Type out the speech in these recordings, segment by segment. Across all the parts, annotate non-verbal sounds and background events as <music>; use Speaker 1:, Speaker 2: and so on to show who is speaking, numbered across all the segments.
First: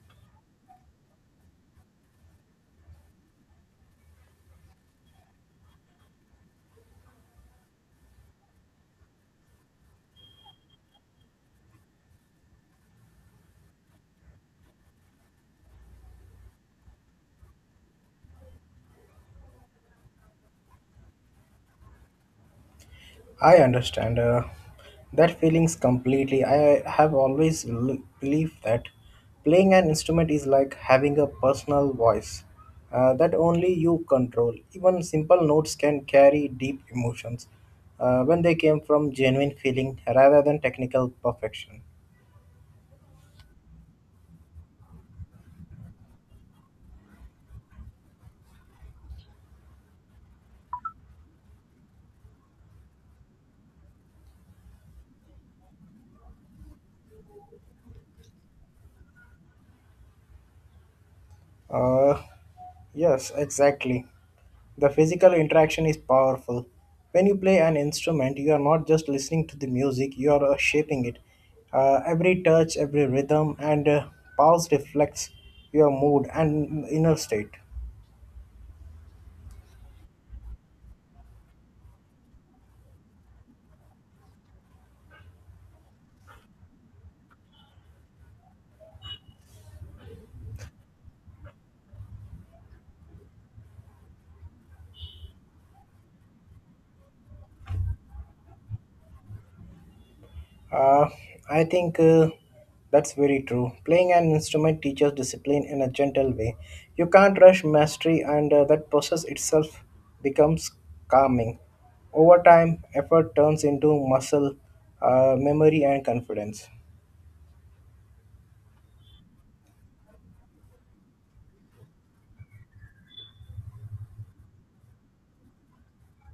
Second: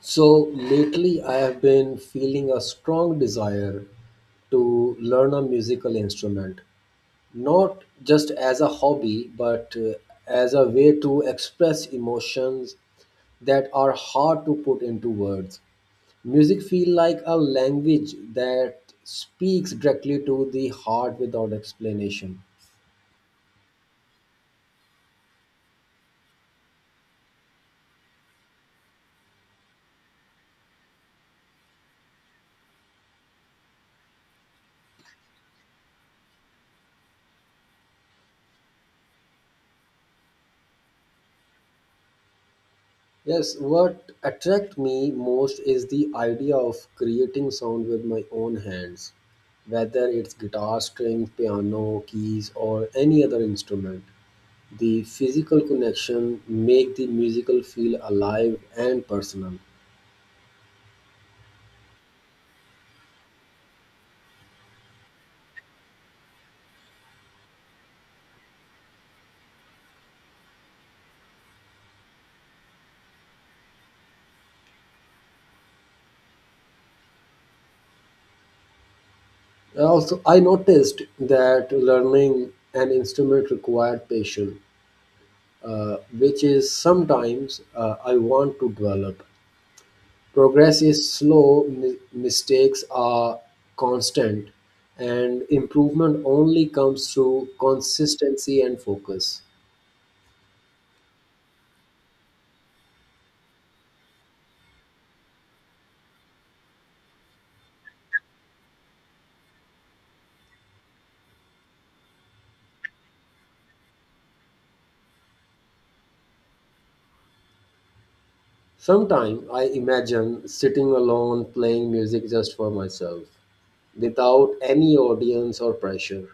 Speaker 1: So lately, I have been feeling a strong desire to learn a musical instrument, not just as a hobby, but as a way to express emotions that are hard to put into words. Music feels like a language that speaks directly to the heart without explanation.
Speaker 2: I understand that feelings completely. I have always believed that playing an instrument is like having a personal voice that only you control. Even simple notes can carry deep emotions when they came from genuine feeling rather than technical perfection.
Speaker 1: Yes, what attract me most is the idea of creating sound with my own hands, whether it's guitar strings, piano, keys, or any other instrument. The physical connection make the musical feel alive and personal.
Speaker 2: Uh, yes, exactly. The physical interaction is powerful. When you play an instrument, you are not just listening to the music, you are shaping it. Every touch, every rhythm, and pause reflects your mood and inner state.
Speaker 1: Also, I noticed that learning an instrument required patience, which is sometimes I want to develop. Progress is slow, mistakes are constant, and improvement only comes through consistency and focus.
Speaker 2: Uh, I think that's very true. Playing an instrument teaches discipline in a gentle way. You can't rush mastery, and that process itself becomes calming. Over time, effort turns into muscle, memory, and confidence.
Speaker 1: Sometimes I imagine sitting alone playing music just for myself without any audience or pressure.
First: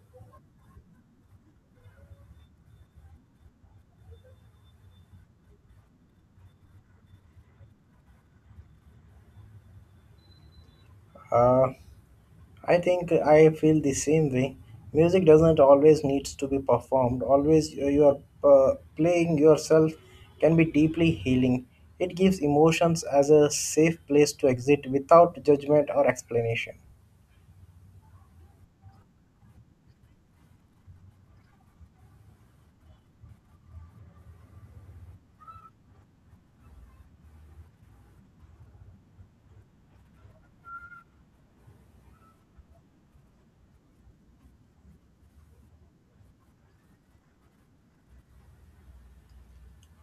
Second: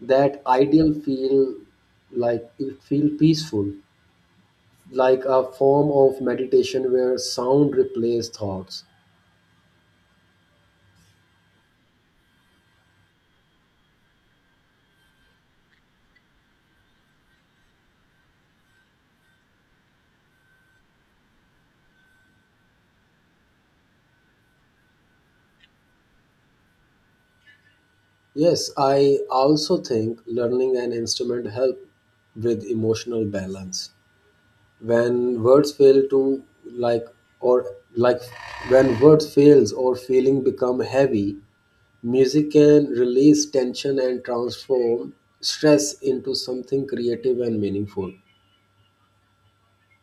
Speaker 1: That ideal feel like it feel peaceful, like a form of meditation where sound replaces thoughts.
Speaker 2: Uh, I think I feel the same way. Music doesn't always needs to be performed. Always you are playing yourself can be deeply healing. It gives emotions as a safe place to exit without judgment or explanation.
Speaker 1: Yes, I also think learning an instrument help with emotional balance. When words fail to like or like when words fails or feeling become heavy, music can release tension and transform stress into something creative and meaningful.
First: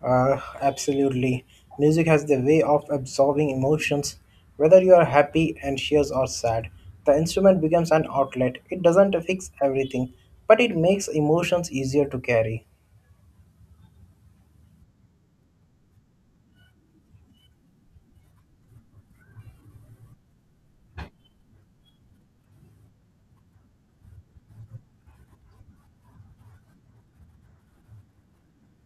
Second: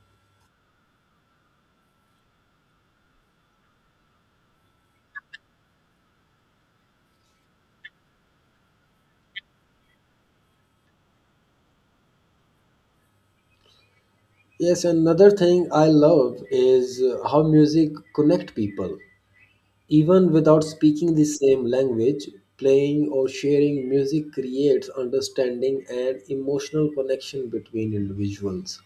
Speaker 2: Absolutely. Music has the way of absorbing emotions, whether you are happy, anxious, or sad. The instrument becomes an outlet. It doesn't fix everything, but it makes emotions easier to carry.
Speaker 1: Yes, another thing I love is how music connect people. Even without speaking the same language, playing or sharing music creates understanding and emotional connection between individuals.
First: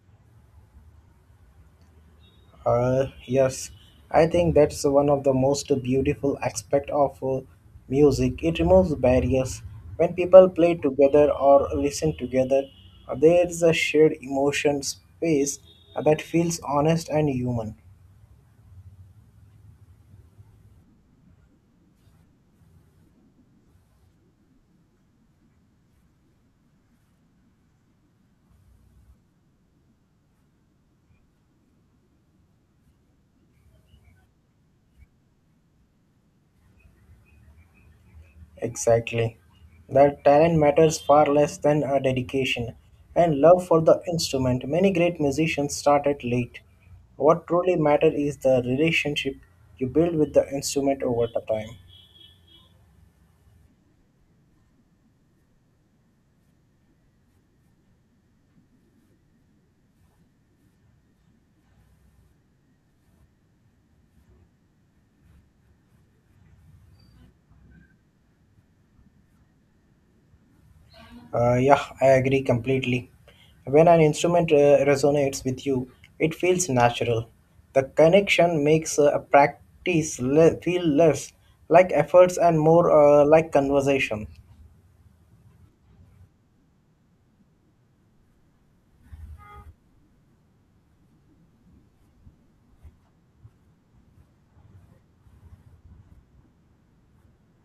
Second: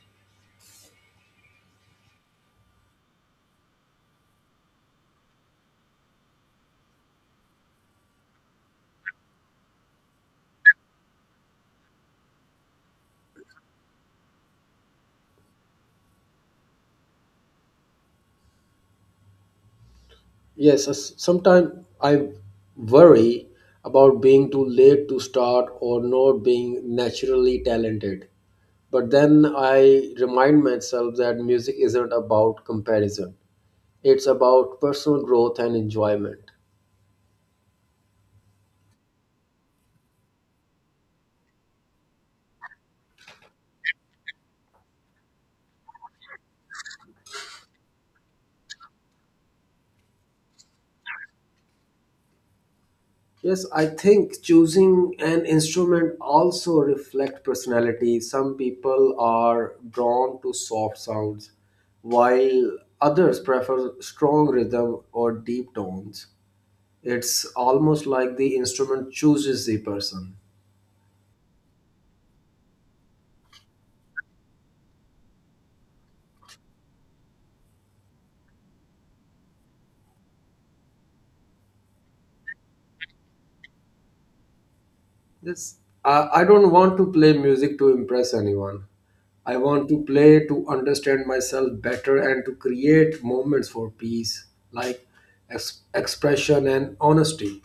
Speaker 2: Yes, I think that's one of the most beautiful aspect of music. It removes barriers. When people play together or listen together, there is a shared emotion space that feels honest and human.
Speaker 1: Yes, sometimes I worry about being too late to start or not being naturally talented. But then I remind myself that music isn't about comparison, it's about personal growth and enjoyment.
Speaker 2: Exactly. That talent matters far less than a dedication and love for the instrument. Many great musicians started late. What truly matters is the relationship you build with the instrument over the time.
Speaker 1: Yes, I think choosing an instrument also reflect personality. Some people are drawn to soft sounds, while others prefer strong rhythm or deep tones. It's almost like the instrument chooses the person.
Speaker 2: Yeah, I agree completely. When an instrument resonates with you, it feels natural. The connection makes a practice feel less like efforts and more like conversation.
Speaker 1: This I don't want to play music to impress anyone. I want to play to understand myself better and to create moments for peace, like expression and honesty.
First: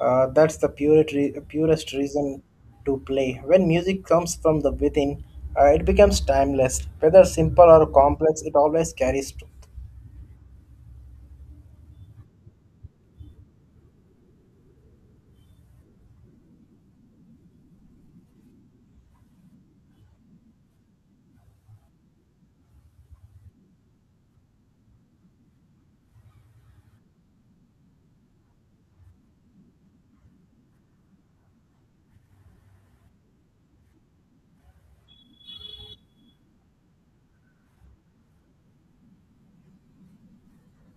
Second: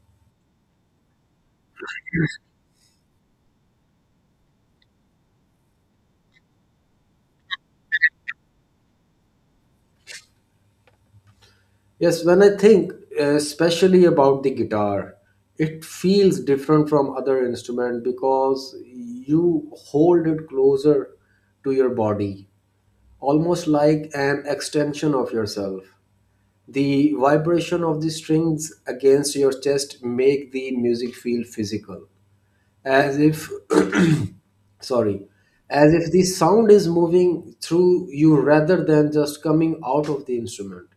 Speaker 2: That's the purest reason to play. When music comes from the within, it becomes timeless. Whether simple or complex, it always carries.
Speaker 1: Yes, when I think especially about the guitar, it feels different from other instrument because you hold it closer to your body, almost like an extension of yourself. The vibration of the strings against your chest make the music feel physical, as if <clears throat> sorry, as if the sound is moving through you rather than just coming out of the instrument.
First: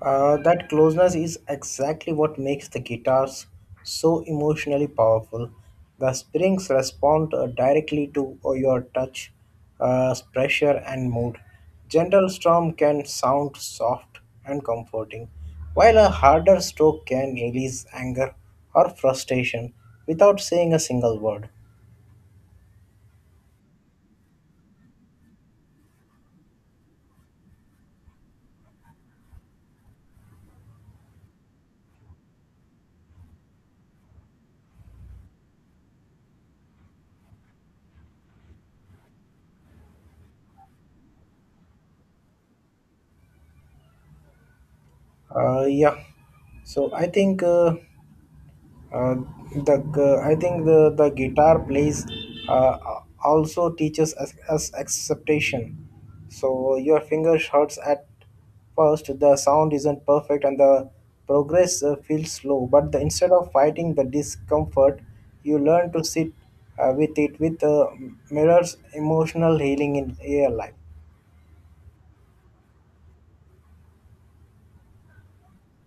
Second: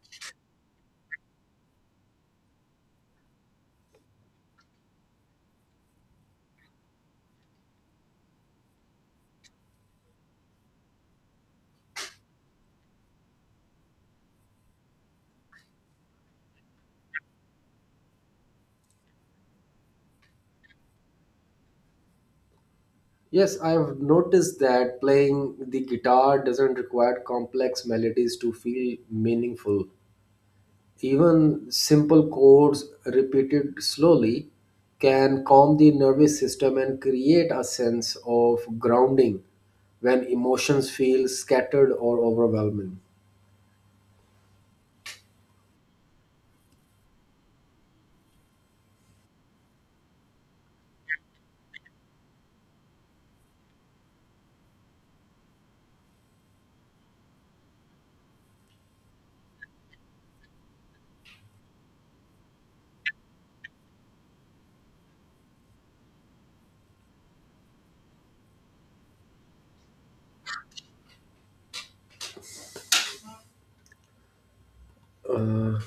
Speaker 2: That closeness is exactly what makes the guitars so emotionally powerful. The strings respond directly to your touch, pressure, and mood. Gentle strum can sound soft and comforting, while a harder stroke can release anger or frustration without saying a single word.
Speaker 1: Yes, I've noticed that playing the guitar doesn't require complex melodies to feel meaningful. Even simple chords repeated slowly can calm the nervous system and create a sense of grounding when emotions feel scattered or overwhelming.
Speaker 2: Yeah, so I think. Uh, I think the guitar plays uh, also teaches us acceptation. So your fingers hurts at first. The sound isn't perfect, and the progress feels slow. But the, instead of fighting the discomfort, you learn to sit with it. With mirrors emotional healing in your life.
Speaker 1: Uh,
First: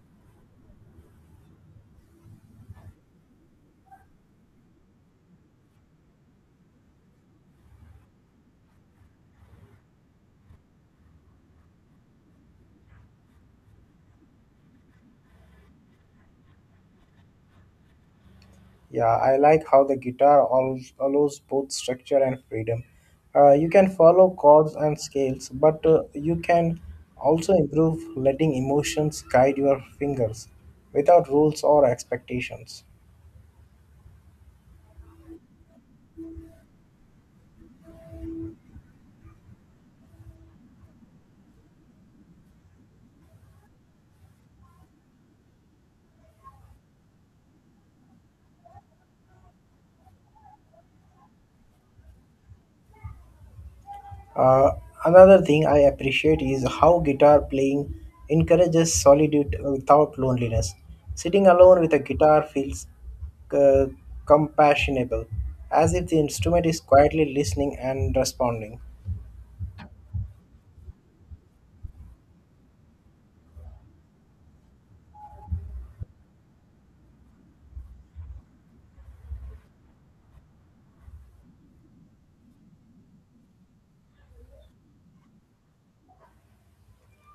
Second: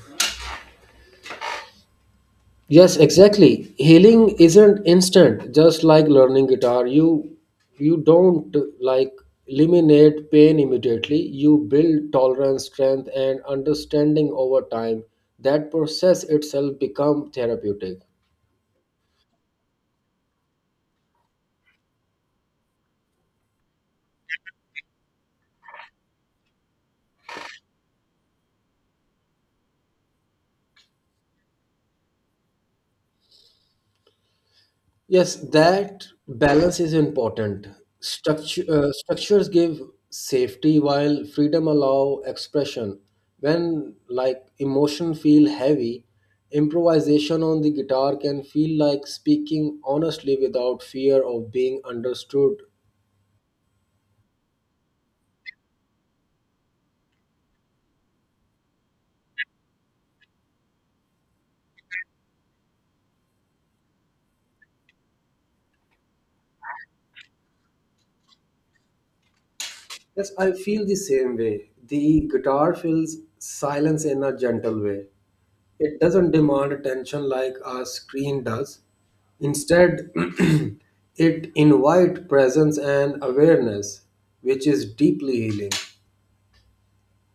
Speaker 1: Yes, exactly. Healing isn't instant, just like learning guitar. You don't like eliminate pain immediately. You build tolerance, strength and understanding over time. That process itself become therapeutic.
Speaker 2: Yeah, I like how the guitar allows both structure and freedom. You can follow chords and scales, but you can also improve letting emotions guide your fingers without rules or expectations.
Speaker 1: Yes, that balance is important. Structures give safety while freedom allow expression. When like emotion feel heavy, improvisation on the guitar can feel like speaking honestly without fear of being understood.
Speaker 2: Uh, Another thing I appreciate is how guitar playing encourages solitude without loneliness. Sitting alone with a guitar feels uh, compassionable, as if the instrument is quietly listening and responding.
Speaker 1: Yes, I feel the same way. The guitar fills silence in a gentle way. It doesn't demand attention like a screen does. Instead, <clears throat> it invites presence and awareness, which is deeply healing.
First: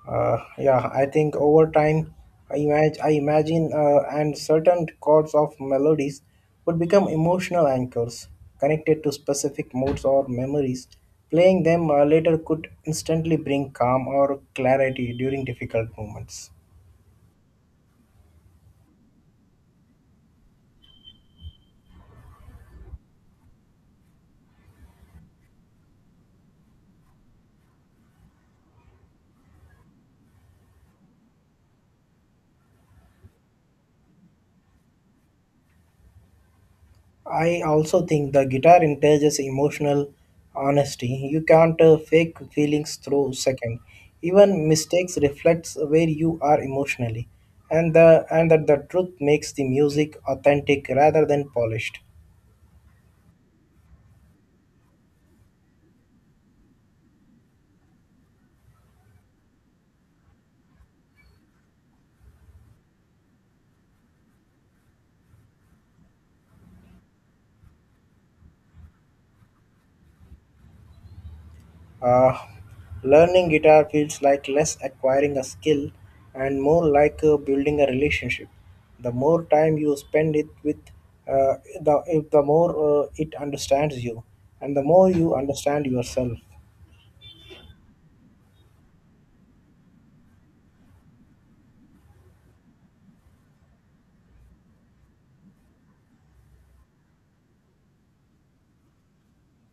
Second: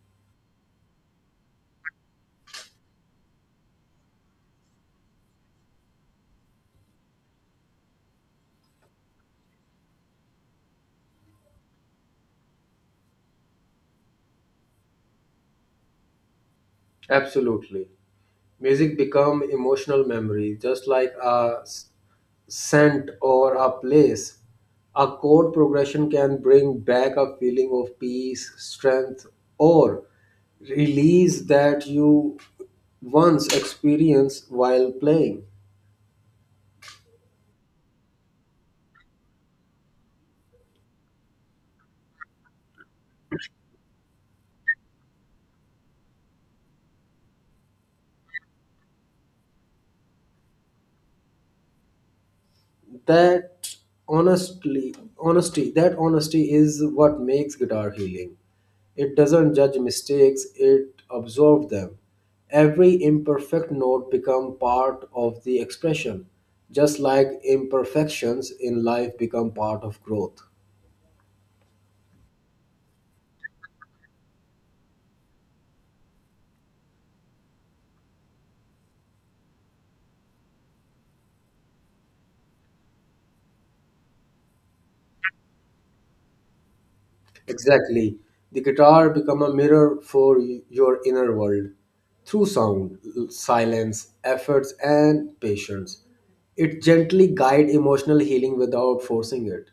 Speaker 2: Yeah, I think over time, I imagine and certain chords of melodies would become emotional anchors connected to specific moods or memories. Playing them later could instantly bring calm or clarity during difficult moments.
Speaker 1: Absolutely. Music become emotional memory, just like a scent or a place. A chord progression can bring back a feeling of peace, strength, or release that you once experienced while playing.
Speaker 2: I also think the guitar encourages emotional honesty. You can't fake feelings through second. Even mistakes reflects where you are emotionally, and that the truth makes the music authentic rather than polished.
Speaker 1: that that honesty is what makes guitar healing. It doesn't judge mistakes, it absorbs them. Every imperfect note become part of the expression, just like imperfections in life become part of growth.
Speaker 2: Uh, Learning guitar feels like less acquiring a skill and more like building a relationship. The more time you spend it with, uh, the more it understands you, and the more you understand yourself.
Speaker 1: Exactly. The guitar become a mirror for your inner world through sound, silence, efforts and patience. It gently guide emotional healing without forcing it.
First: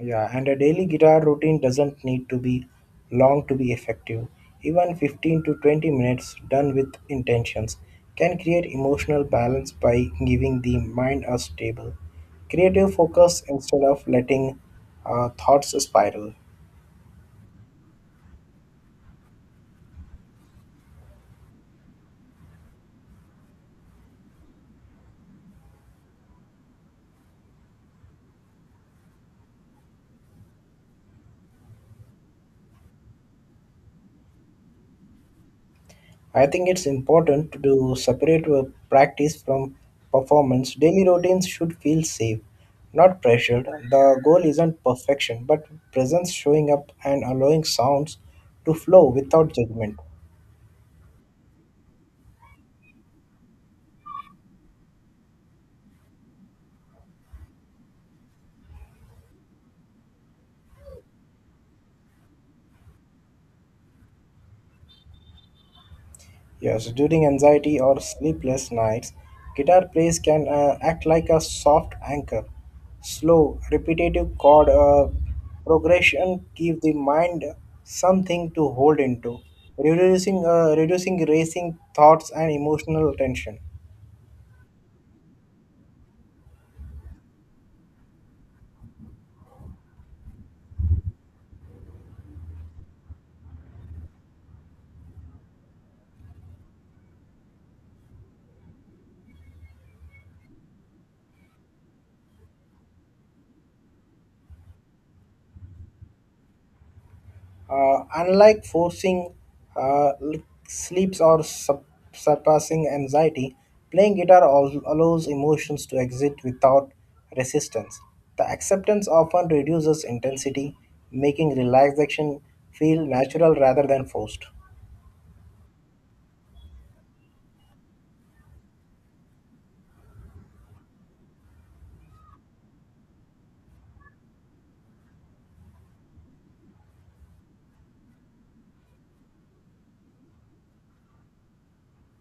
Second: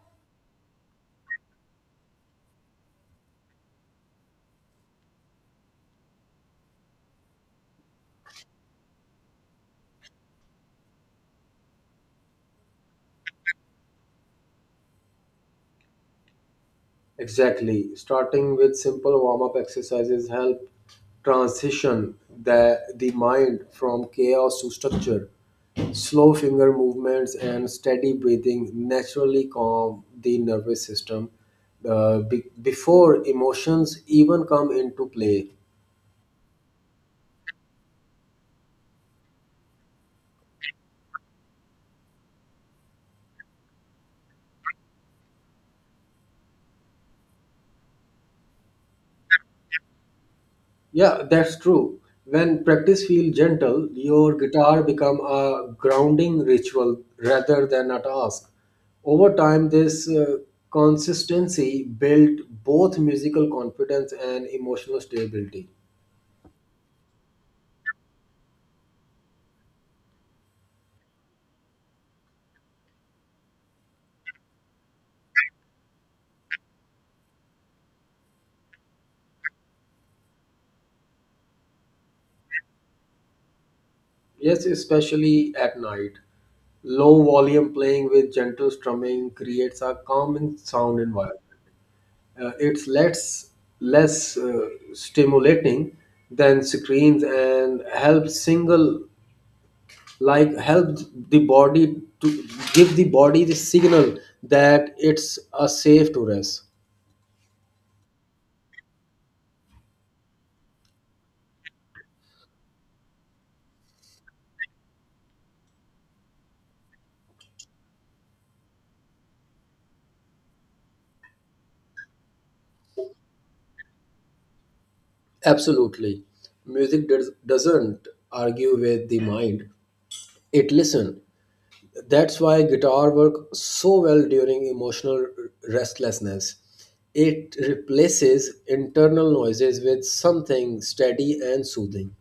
Speaker 2: Yeah, and a daily guitar routine doesn't need to be long to be effective. Even 15 to 20 minutes done with intentions can create emotional balance by giving the mind a stable, creative focus instead of letting thoughts spiral.
Speaker 1: Exactly. Starting with simple warm up exercises help transition the mind from chaos to structure. Slow finger movements and steady breathing naturally calm the nervous system before emotions even come into play.
Speaker 2: I think it's important to separate practice from performance. Daily routines should feel safe, not pressured. The goal isn't perfection, but presence showing up and allowing sounds to flow without judgment.
Speaker 1: Yeah, that's true. When practice feels gentle, your guitar become a grounding ritual rather than a task. Over time, this consistency built both musical confidence and emotional stability.
Speaker 2: Yes, during anxiety or sleepless nights, guitar plays can act like a soft anchor. Slow, repetitive chord progression give the mind something to hold into, reducing reducing racing thoughts and emotional tension.
Speaker 1: Yes, especially at night. Low volume playing with gentle strumming creates a calming sound environment. It's less stimulating than screens and helps single like help the body to give the body the signal that it's a safe to rest.
Speaker 2: Unlike forcing uh, l- sleeps or surpassing anxiety, playing guitar allows emotions to exit without resistance. The acceptance often reduces intensity, making relaxation feel natural rather than forced.
Speaker 1: Absolutely. Music doesn't argue with the mind, it listen. That's why guitar work so well during emotional restlessness. It replaces internal noises with something steady and soothing.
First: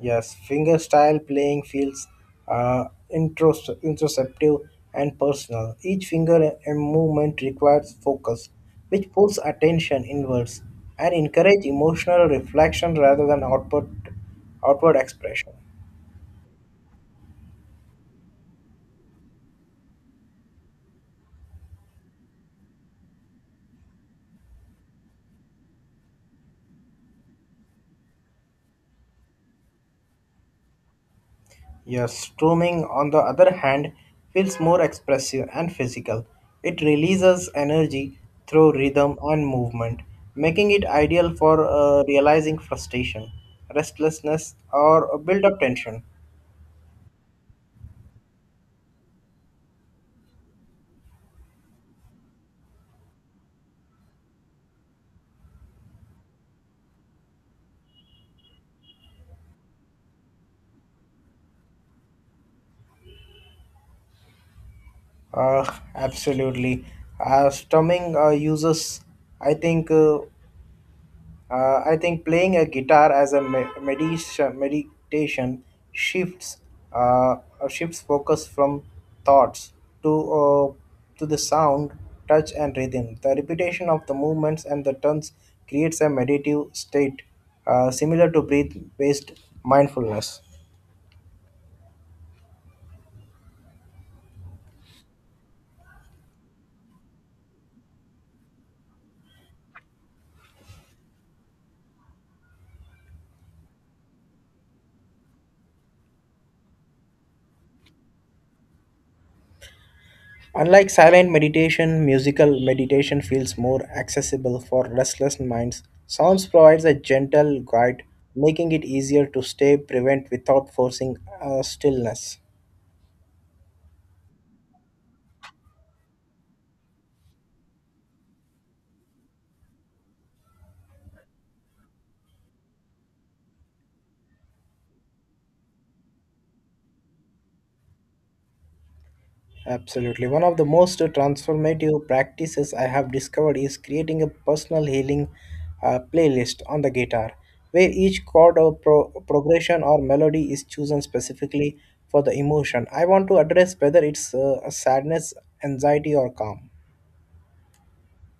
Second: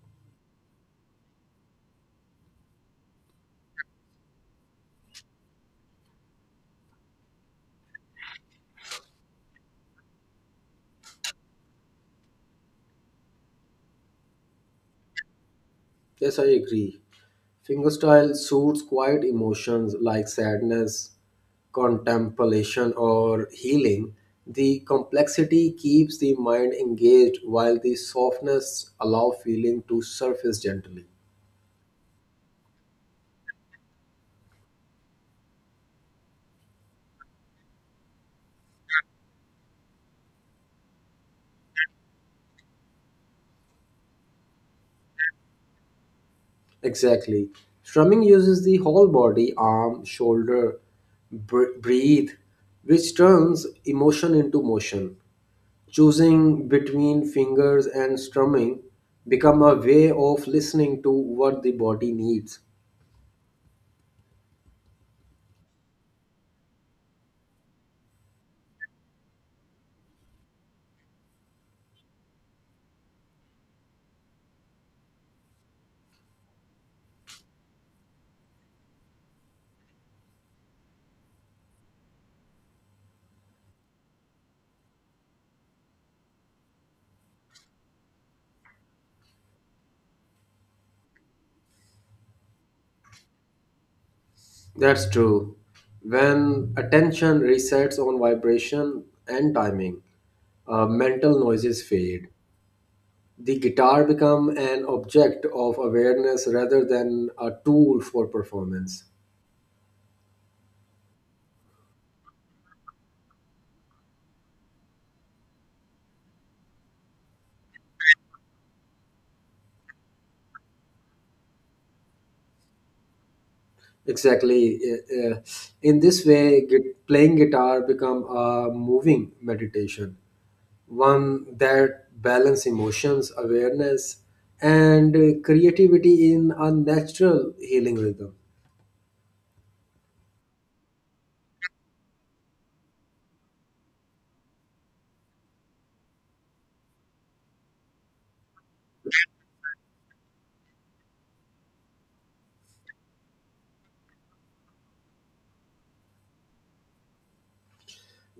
Speaker 2: Yes, fingerstyle playing feels uh, introspective and personal. Each finger and movement requires focus, which pulls attention inwards and encourage emotional reflection rather than outward expression.
Speaker 1: Yes, I agree. Fingerstyle suits quiet emotions like sadness, contemplation, or healing. The complexity keeps the mind engaged while the softness allows feeling to surface gently.
Speaker 2: Yes, strumming, on the other hand, feels more expressive and physical. It releases energy through rhythm and movement, making it ideal for realizing frustration, restlessness, or build up tension.
Speaker 1: Exactly. Strumming uses the whole body, arm, shoulder, breathe, which turns emotion into motion. Choosing between fingers and strumming become a way of listening to what the body needs.
Speaker 2: Uh, Absolutely. Strumming uses, I think. I think playing a guitar as a meditation shifts uh, shifts focus from thoughts to uh, to the sound, touch, and rhythm. The repetition of the movements and the turns creates a meditative state similar to breath-based mindfulness.
Speaker 1: That's true. When attention resets on vibration and timing, mental noises fade. The guitar become an object of awareness rather than a tool for performance.
Speaker 2: Unlike silent meditation, musical meditation feels more accessible for restless minds. Sounds provides a gentle guide, making it easier to stay prevent without forcing stillness.
Speaker 1: Exactly. In this way, playing guitar become a moving meditation, one that balance emotions, awareness, and creativity in a natural healing rhythm.
Speaker 2: Absolutely. One of the most transformative practices I have discovered is creating a personal healing playlist on the guitar, where each chord or progression or melody is chosen specifically for the emotion I want to address, whether it's a sadness, anxiety, or calm.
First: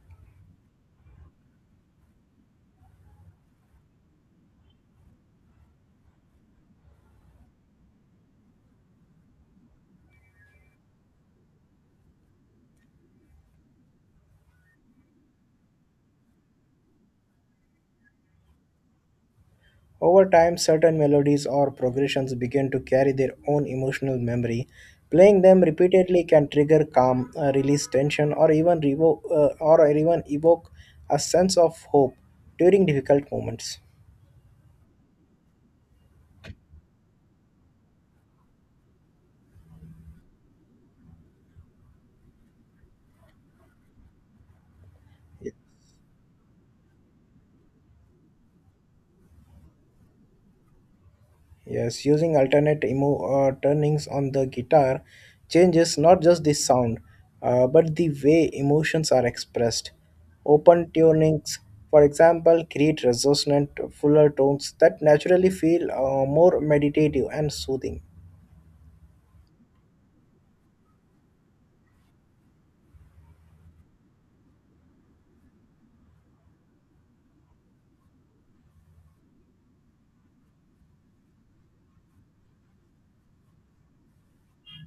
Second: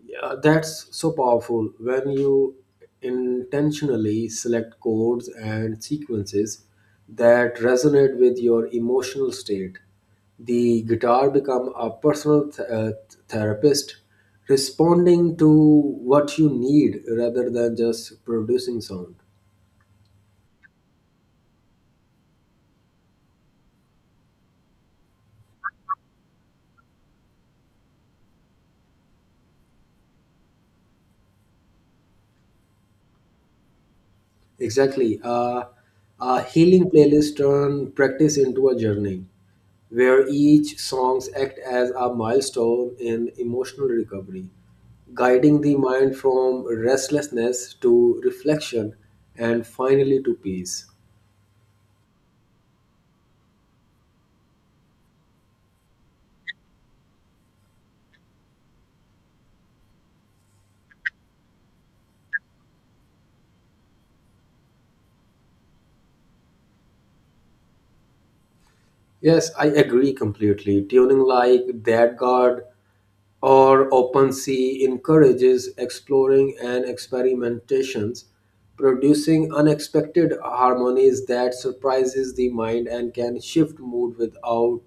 Speaker 1: Yeah, that's so powerful when you intentionally select codes and sequences that resonate with your emotional state. The guitar become a personal therapist responding to what you need rather than just producing sound.
Speaker 2: Over time, certain melodies or progressions begin to carry their own emotional memory. Playing them repeatedly can trigger calm, release tension, or even evoke a sense of hope during difficult moments.
Speaker 1: Exactly. A healing playlist turn practice into a journey where each songs act as a milestone in emotional recovery, guiding the mind from restlessness to reflection and finally to peace.
Speaker 2: Yes, using alternate turnings on the guitar changes not just the sound, but the way emotions are expressed. Open tunings, for example, create resonant, fuller tones that naturally feel more meditative and soothing.
Speaker 1: Yes, I agree completely. Tuning like that guard or OpenSea encourages exploring and experimentations, producing unexpected harmonies that surprises the mind and can shift mood without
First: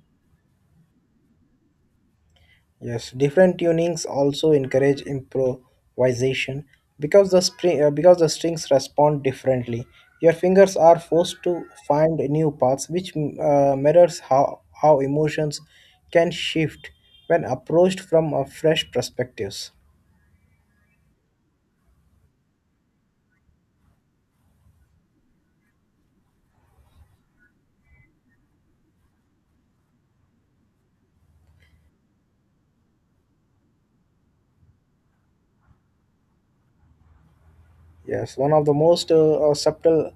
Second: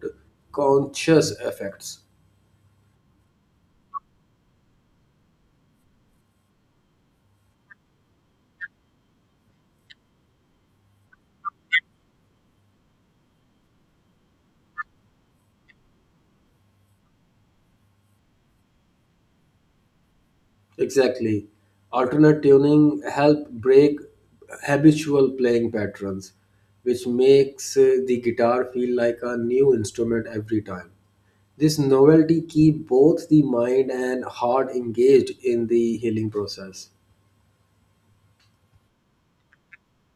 Speaker 1: conscious effects.
Speaker 2: Yes, different tunings also encourage improvisation because the strings respond differently. Your fingers are forced to find new paths, which mirrors how emotions can shift when approached from a fresh perspectives.
Speaker 1: Exactly. Alternate tuning help break habitual playing patterns, which makes the guitar feel like a new instrument every time. This novelty keep both the mind and heart engaged in the healing process.
Speaker 2: Yes, one of the most subtle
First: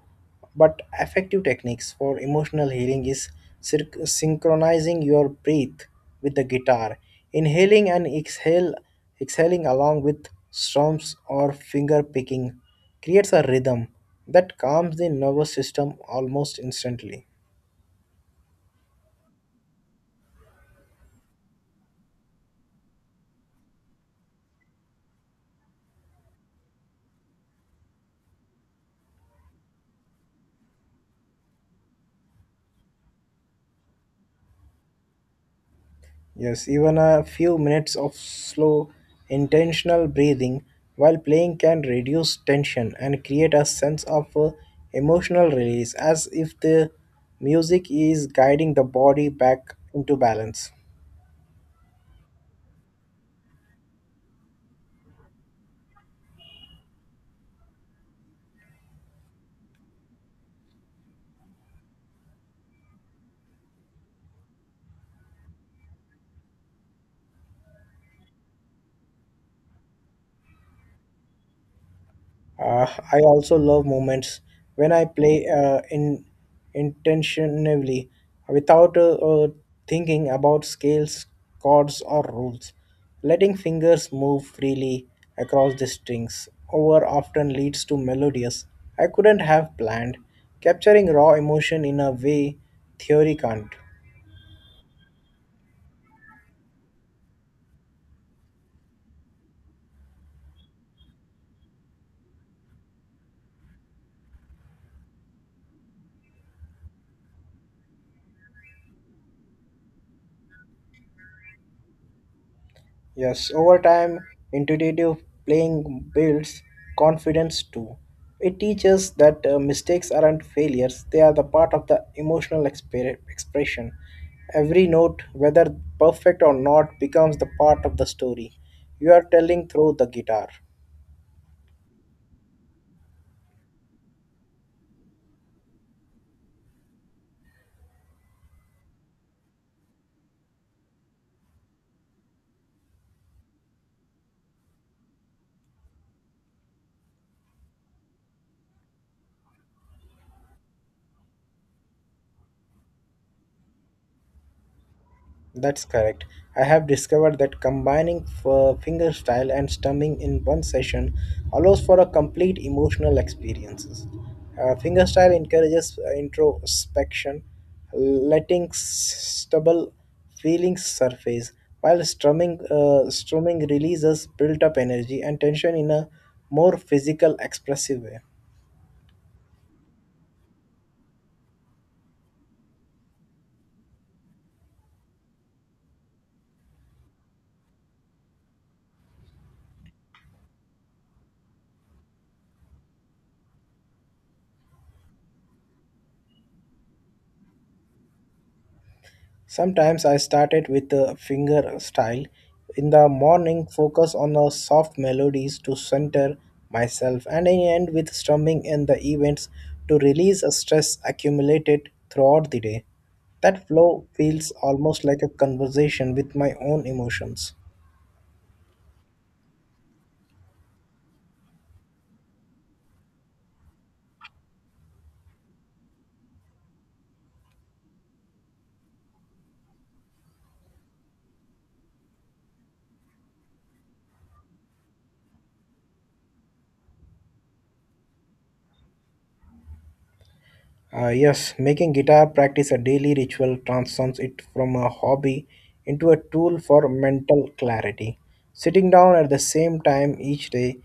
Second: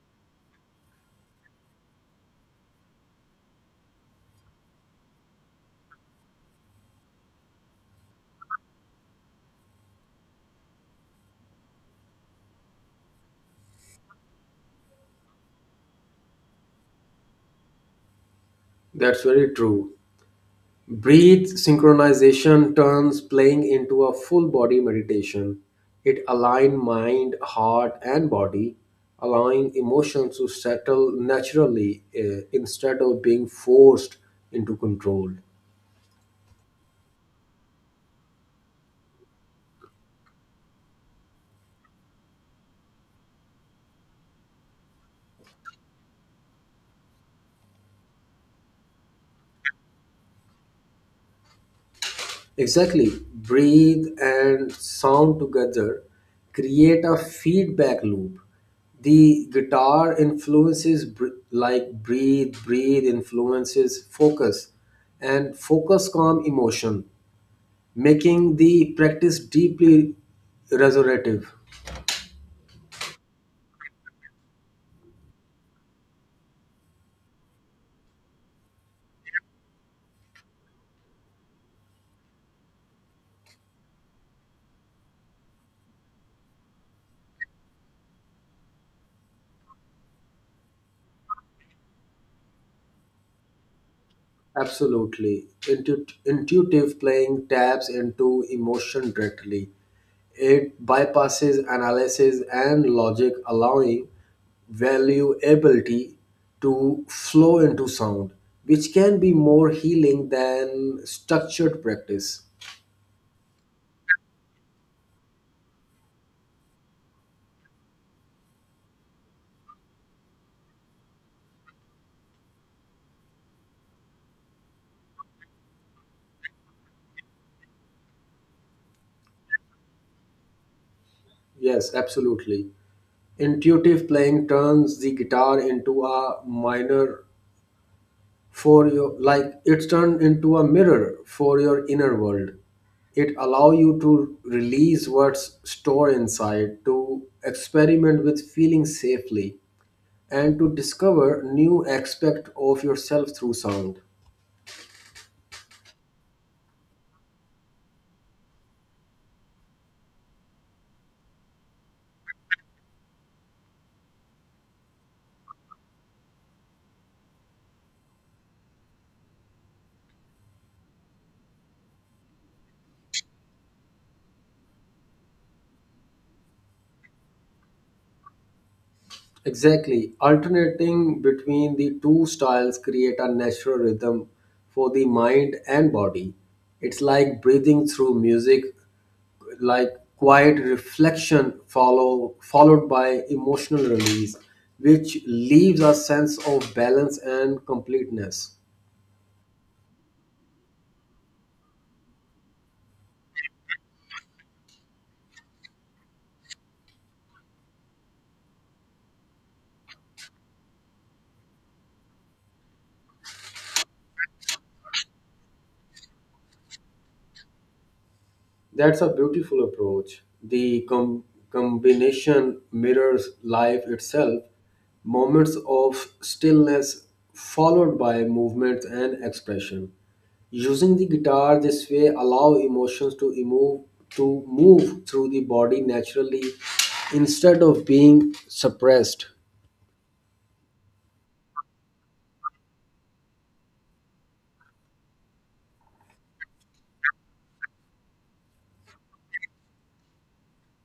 Speaker 2: but effective techniques for emotional healing is synchronizing your breath with the guitar. Inhaling and exhaling along with strums or finger picking creates a rhythm that calms the nervous system almost instantly.
Speaker 1: That's very true. Breathe synchronization turns playing into a full body meditation. It aligns mind, heart, and body, allowing emotions to settle naturally instead of being forced into control.
Speaker 2: Yes, even a few minutes of slow, intentional breathing while playing can reduce tension and create a sense of emotional release as if the music is guiding the body back into balance.
Speaker 1: Exactly. Breathe and sound together create a feedback loop. The guitar influences like breathe, influences focus, and focus calm emotion, making the practice deeply restorative.
Speaker 2: I also love moments when I play in intentionally without thinking about scales, chords, or rules. Letting fingers move freely across the strings over often leads to melodies I couldn't have planned, capturing raw emotion in a way theory can't.
Speaker 1: Absolutely. Intuitive playing taps into emotion directly. It bypasses analysis and logic, allowing valuability to flow into sound, which can be more healing than structured practice.
Speaker 2: Yes, over time, intuitive playing builds confidence too. It teaches that mistakes aren't failures, they are the part of the emotional expression. Every note, whether perfect or not, becomes the part of the story you are telling through the guitar.
Speaker 1: Yes, absolutely. Intuitive playing turns the guitar into a minor for your like it's turned into a mirror for your inner world. It allow you to release what's stored inside, to experiment with feelings safely and to discover new aspect of yourself through sound.
Speaker 2: That's correct. I have discovered that combining finger style and strumming in one session allows for a complete emotional experiences. Finger style encourages introspection, letting stubble feelings surface, while strumming releases built-up energy and tension in a more physical, expressive way.
Speaker 1: Exactly. Alternating between the two styles create a natural rhythm for the mind and body. It's like breathing through music, like quiet reflection followed by emotional release, which leaves a sense of balance and completeness.
Speaker 2: Sometimes I started with the finger style. In the morning, focus on the soft melodies to center myself, and I end with strumming in the events to release a stress accumulated throughout the day. That flow feels almost like a conversation with my own emotions.
Speaker 1: That's a beautiful approach. The combination mirrors life itself, moments of stillness followed by movement and expression. Using the guitar this way allow emotions to move through the body naturally instead of being suppressed.
Speaker 2: Yes, making guitar practice a daily ritual transforms it from a hobby into a tool for mental clarity. Sitting down at the same time each day,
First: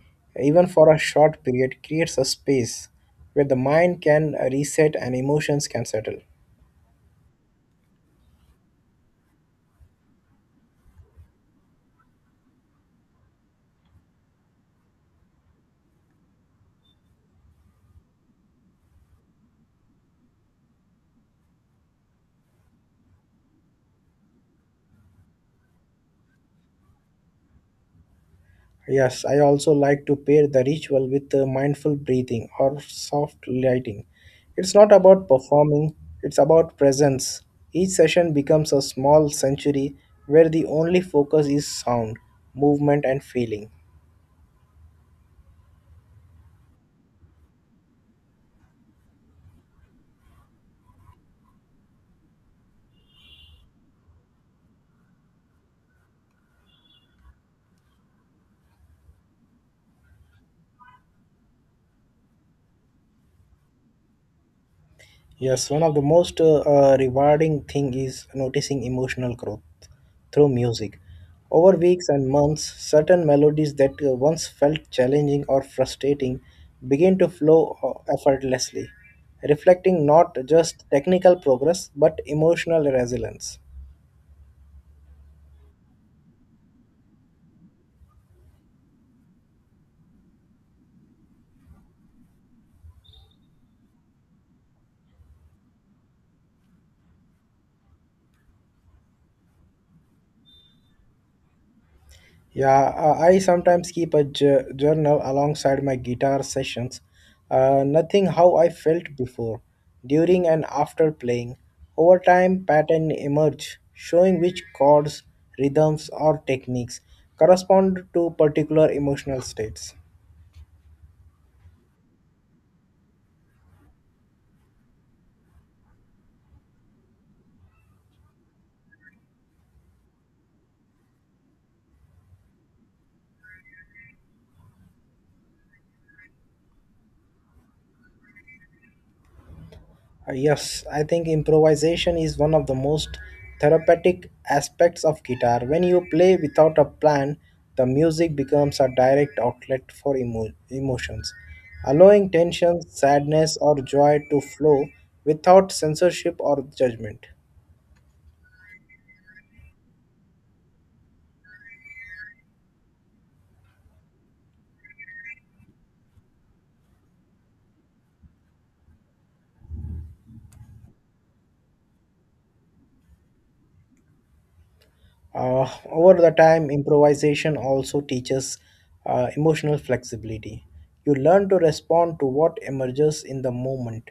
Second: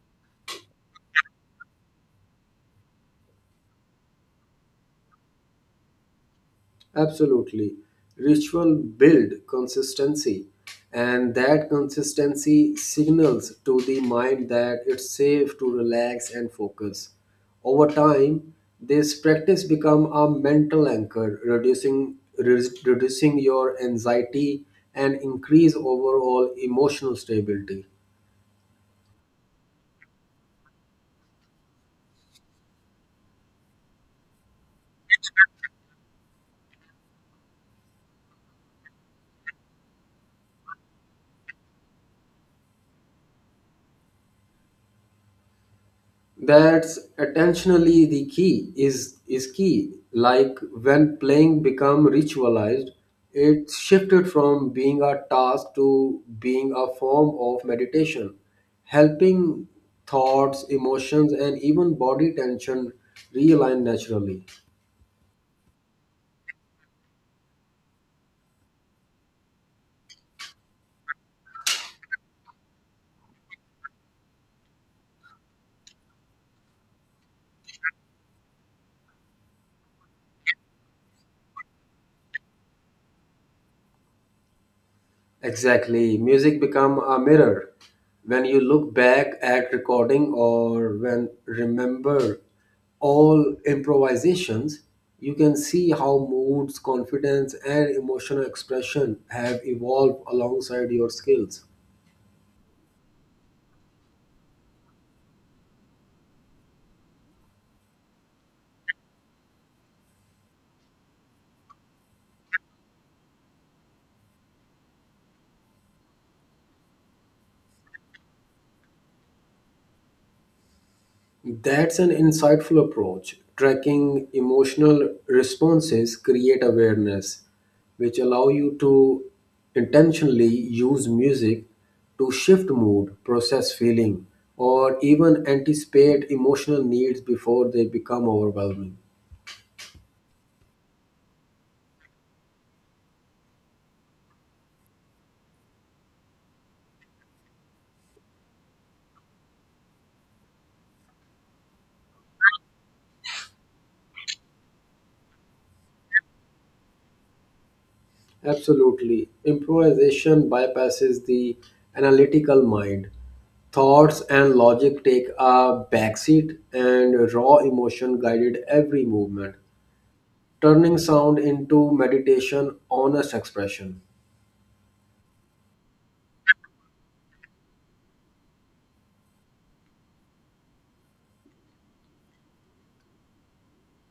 Speaker 2: even for a short period, creates a space where the mind can reset and emotions can settle.
Speaker 1: Absolutely. Ritual build consistency and that consistency signals to the mind that it's safe to relax and focus. Over time, this practice become a mental anchor, reducing your anxiety and increase overall emotional stability.
Speaker 2: Yes, I also like to pair the ritual with mindful breathing or soft lighting. It's not about performing, it's about presence. Each session becomes a small sanctuary where the only focus is sound, movement, and feeling.
Speaker 1: That's attentionally the key is key, like when playing become ritualized, it shifted from being a task to being a form of meditation, helping thoughts, emotions and even body tension realign naturally.
Speaker 2: Yes, one of the most rewarding thing is noticing emotional growth through music. Over weeks and months, certain melodies that once felt challenging or frustrating begin to flow effortlessly, reflecting not just technical progress but emotional resilience.
Speaker 1: Exactly. Music become a mirror. When you look back at recording or when remember all improvisations, you can see how moods, confidence and emotional expression have evolved alongside your skills.
Speaker 2: Yeah, I sometimes keep a journal alongside my guitar sessions. Nothing how I felt before, during and after playing. Over time, pattern emerge, showing which chords, rhythms, or techniques correspond to particular emotional states.
Speaker 1: That's an insightful approach. Tracking emotional responses create awareness, which allow you to intentionally use music to shift mood, process feeling, or even anticipate emotional needs before they become overwhelming.
Speaker 2: Yes, I think improvisation is one of the most therapeutic aspects of guitar. When you play without a plan, the music becomes a direct outlet for emotions, allowing tension, sadness, or joy to flow without censorship or judgment.
Speaker 1: Absolutely. Improvisation bypasses the analytical mind. Thoughts and logic take a backseat, and raw emotion guided every movement, turning sound into meditation, honest expression.
Speaker 2: Over the time, improvisation also teaches emotional flexibility. You learn to respond to what emerges in the moment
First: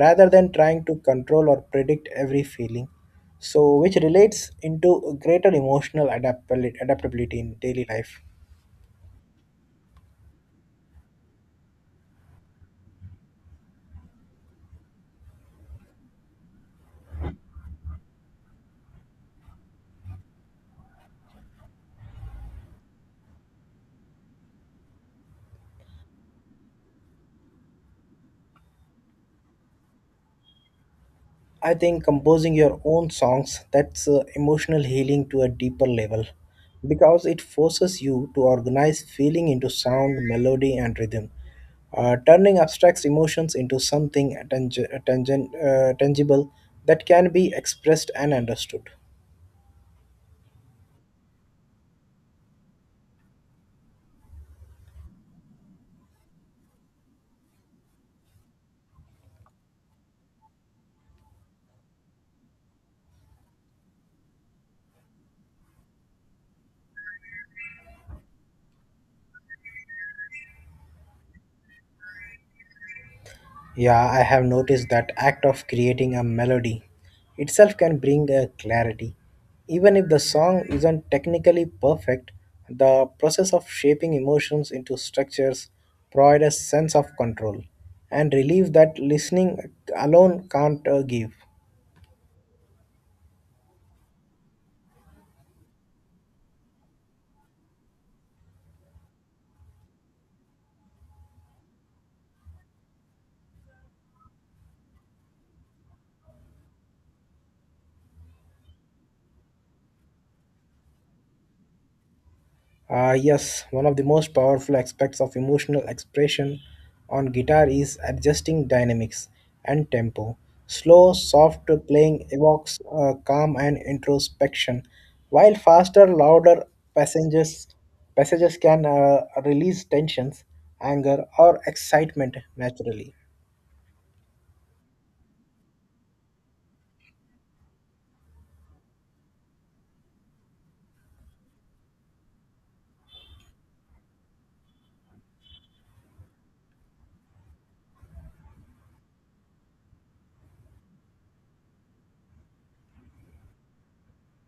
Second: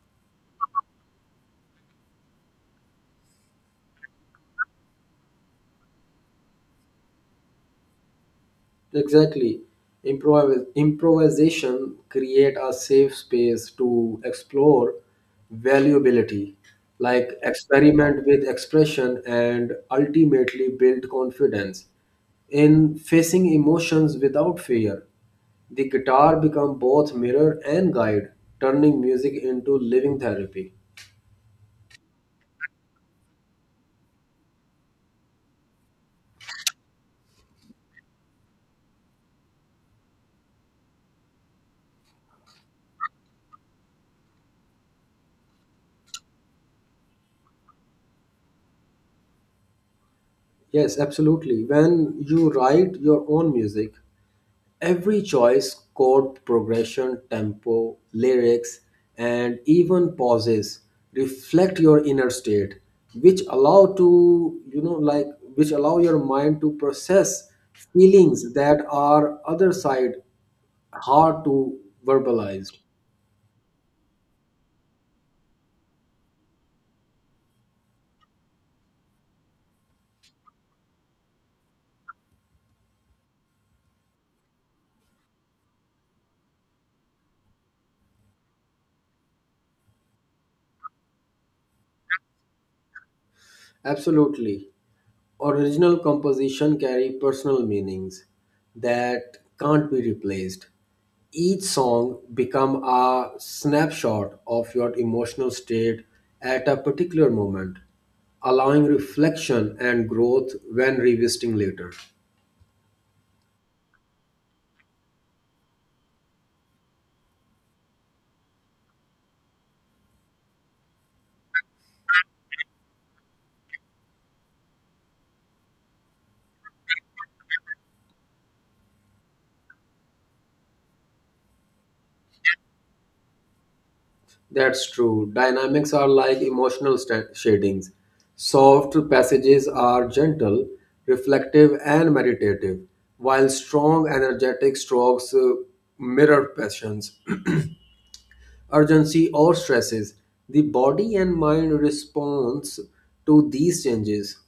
Speaker 2: rather than trying to control or predict every feeling. So, which relates into a greater emotional adaptability in daily life.
Speaker 1: Exactly. Improvisation create a safe space to explore valuability, like experiment with expression and ultimately build confidence in facing emotions without fear. The guitar become both mirror and guide, turning music into living therapy.
Speaker 2: I think composing your own songs that's emotional healing to a deeper level because it forces you to organize feeling into sound, melody and rhythm, turning abstract emotions into something tangible that can be expressed and understood.
Speaker 1: Yes, absolutely. When you write your own music, every choice, chord progression, tempo, lyrics, and even pauses reflect your inner state, which allow to, like which allow your mind to process feelings that are other side hard to verbalize.
Speaker 2: Yeah, I have noticed that act of creating a melody itself can bring a clarity. Even if the song isn't technically perfect, the process of shaping emotions into structures provides a sense of control and relief that listening alone can't give.
Speaker 1: Absolutely. Original composition carry personal meanings that can't be replaced. Each song become a snapshot of your emotional state at a particular moment, allowing reflection and growth when revisiting later.
Speaker 2: Yes, one of the most powerful aspects of emotional expression on guitar is adjusting dynamics and tempo. Slow, soft playing evokes calm and introspection, while faster, louder passages passages can release tensions, anger, or excitement naturally.
Speaker 1: That's true. Dynamics are like emotional shadings. Soft passages are gentle, reflective, and meditative, while strong, energetic strokes mirror passions, urgency or stresses. The body and mind responds to these changes.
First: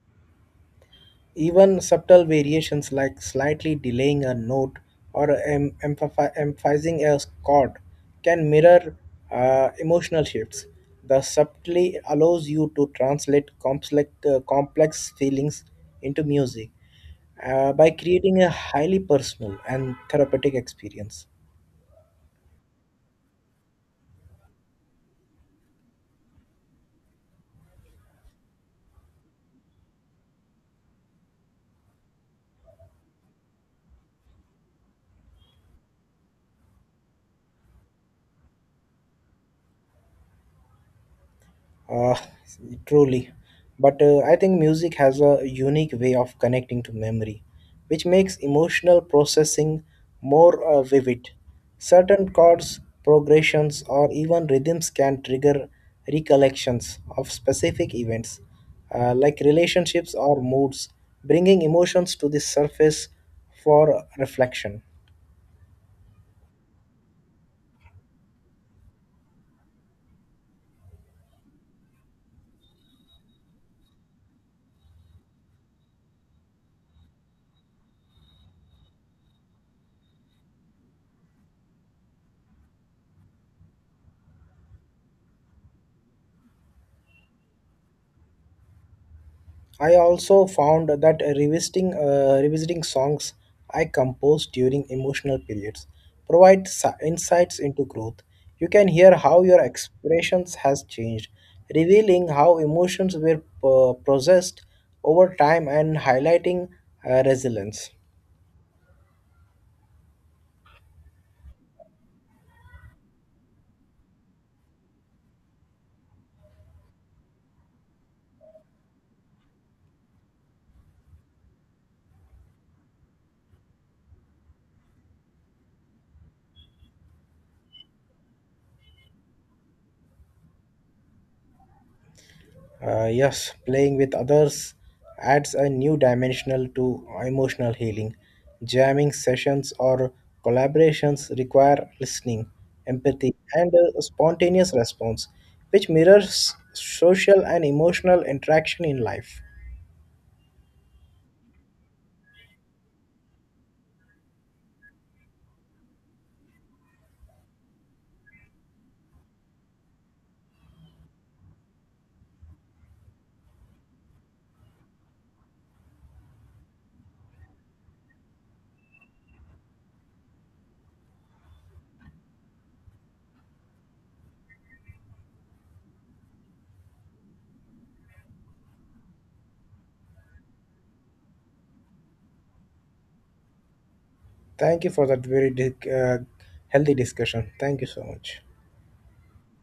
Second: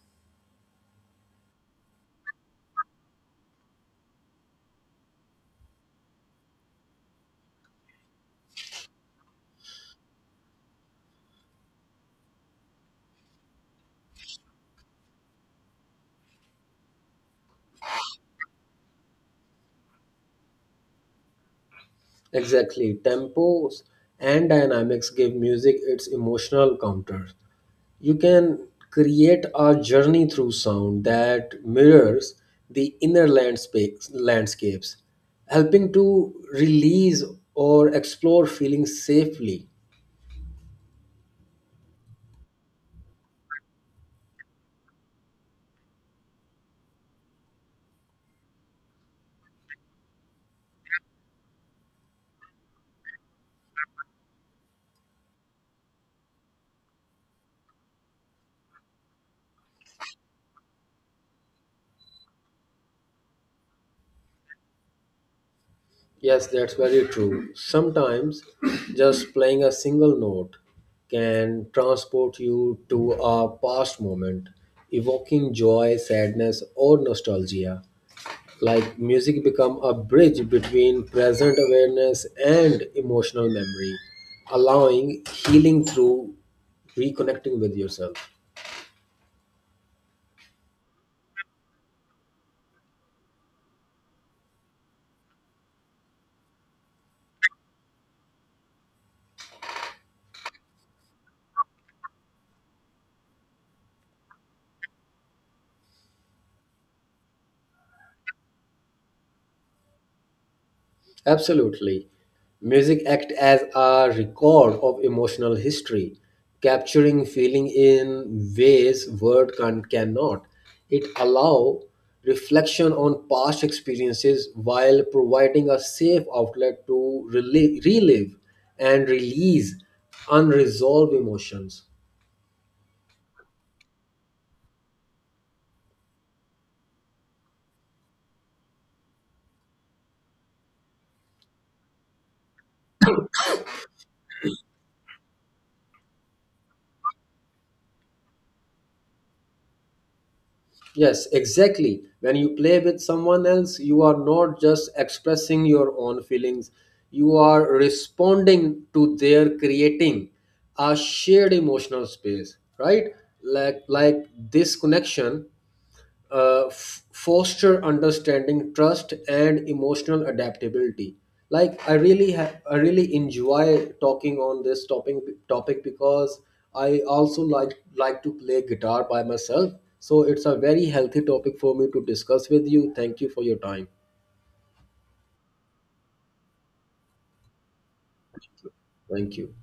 Speaker 2: Even subtle variations like slightly delaying a note or emphasizing a chord can mirror emotional shifts. The subtly allows you to translate complex feelings into music by creating a highly personal and therapeutic experience.
Speaker 1: Exactly. Tempos and dynamics give music its emotional counter. You can create a journey through sound that mirrors the inner landscapes, helping to release or explore feelings safely.
Speaker 2: Uh, Truly. But I think music has a unique way of connecting to memory, which makes emotional processing more vivid. Certain chords, progressions, or even rhythms can trigger recollections of specific events, like relationships or moods, bringing emotions to the surface for reflection.
Speaker 1: Yes, that's very true. Sometimes just playing a single note can transport you to a past moment, evoking joy, sadness, or nostalgia. Like music become a bridge between present awareness and emotional memory, allowing healing through reconnecting with yourself.
Speaker 2: I also found that revisiting songs I composed during emotional periods provide insights into growth. You can hear how your expressions has changed, revealing how emotions were processed over time and highlighting resilience.
Speaker 1: Absolutely. Music act as a record of emotional history, capturing feeling in ways word cannot. It allow reflection on past experiences while providing a safe outlet to relive and release unresolved emotions.
Speaker 2: Yes, playing with others adds a new dimensional to emotional healing. Jamming sessions or collaborations require listening, empathy, and a spontaneous response, which mirrors social and emotional interaction in life.
Speaker 1: Yes, exactly. When you play with someone else, you are not just expressing your own feelings, you are responding to their creating a shared emotional space, right? Like this connection foster understanding, trust and emotional adaptability. Like I really enjoy talking on this topic because I also like to play guitar by myself, so it's a very healthy topic for me to discuss with you. Thank you for your time.
Speaker 2: Thank you for that very healthy discussion. Thank you so much.
Speaker 1: Thank you.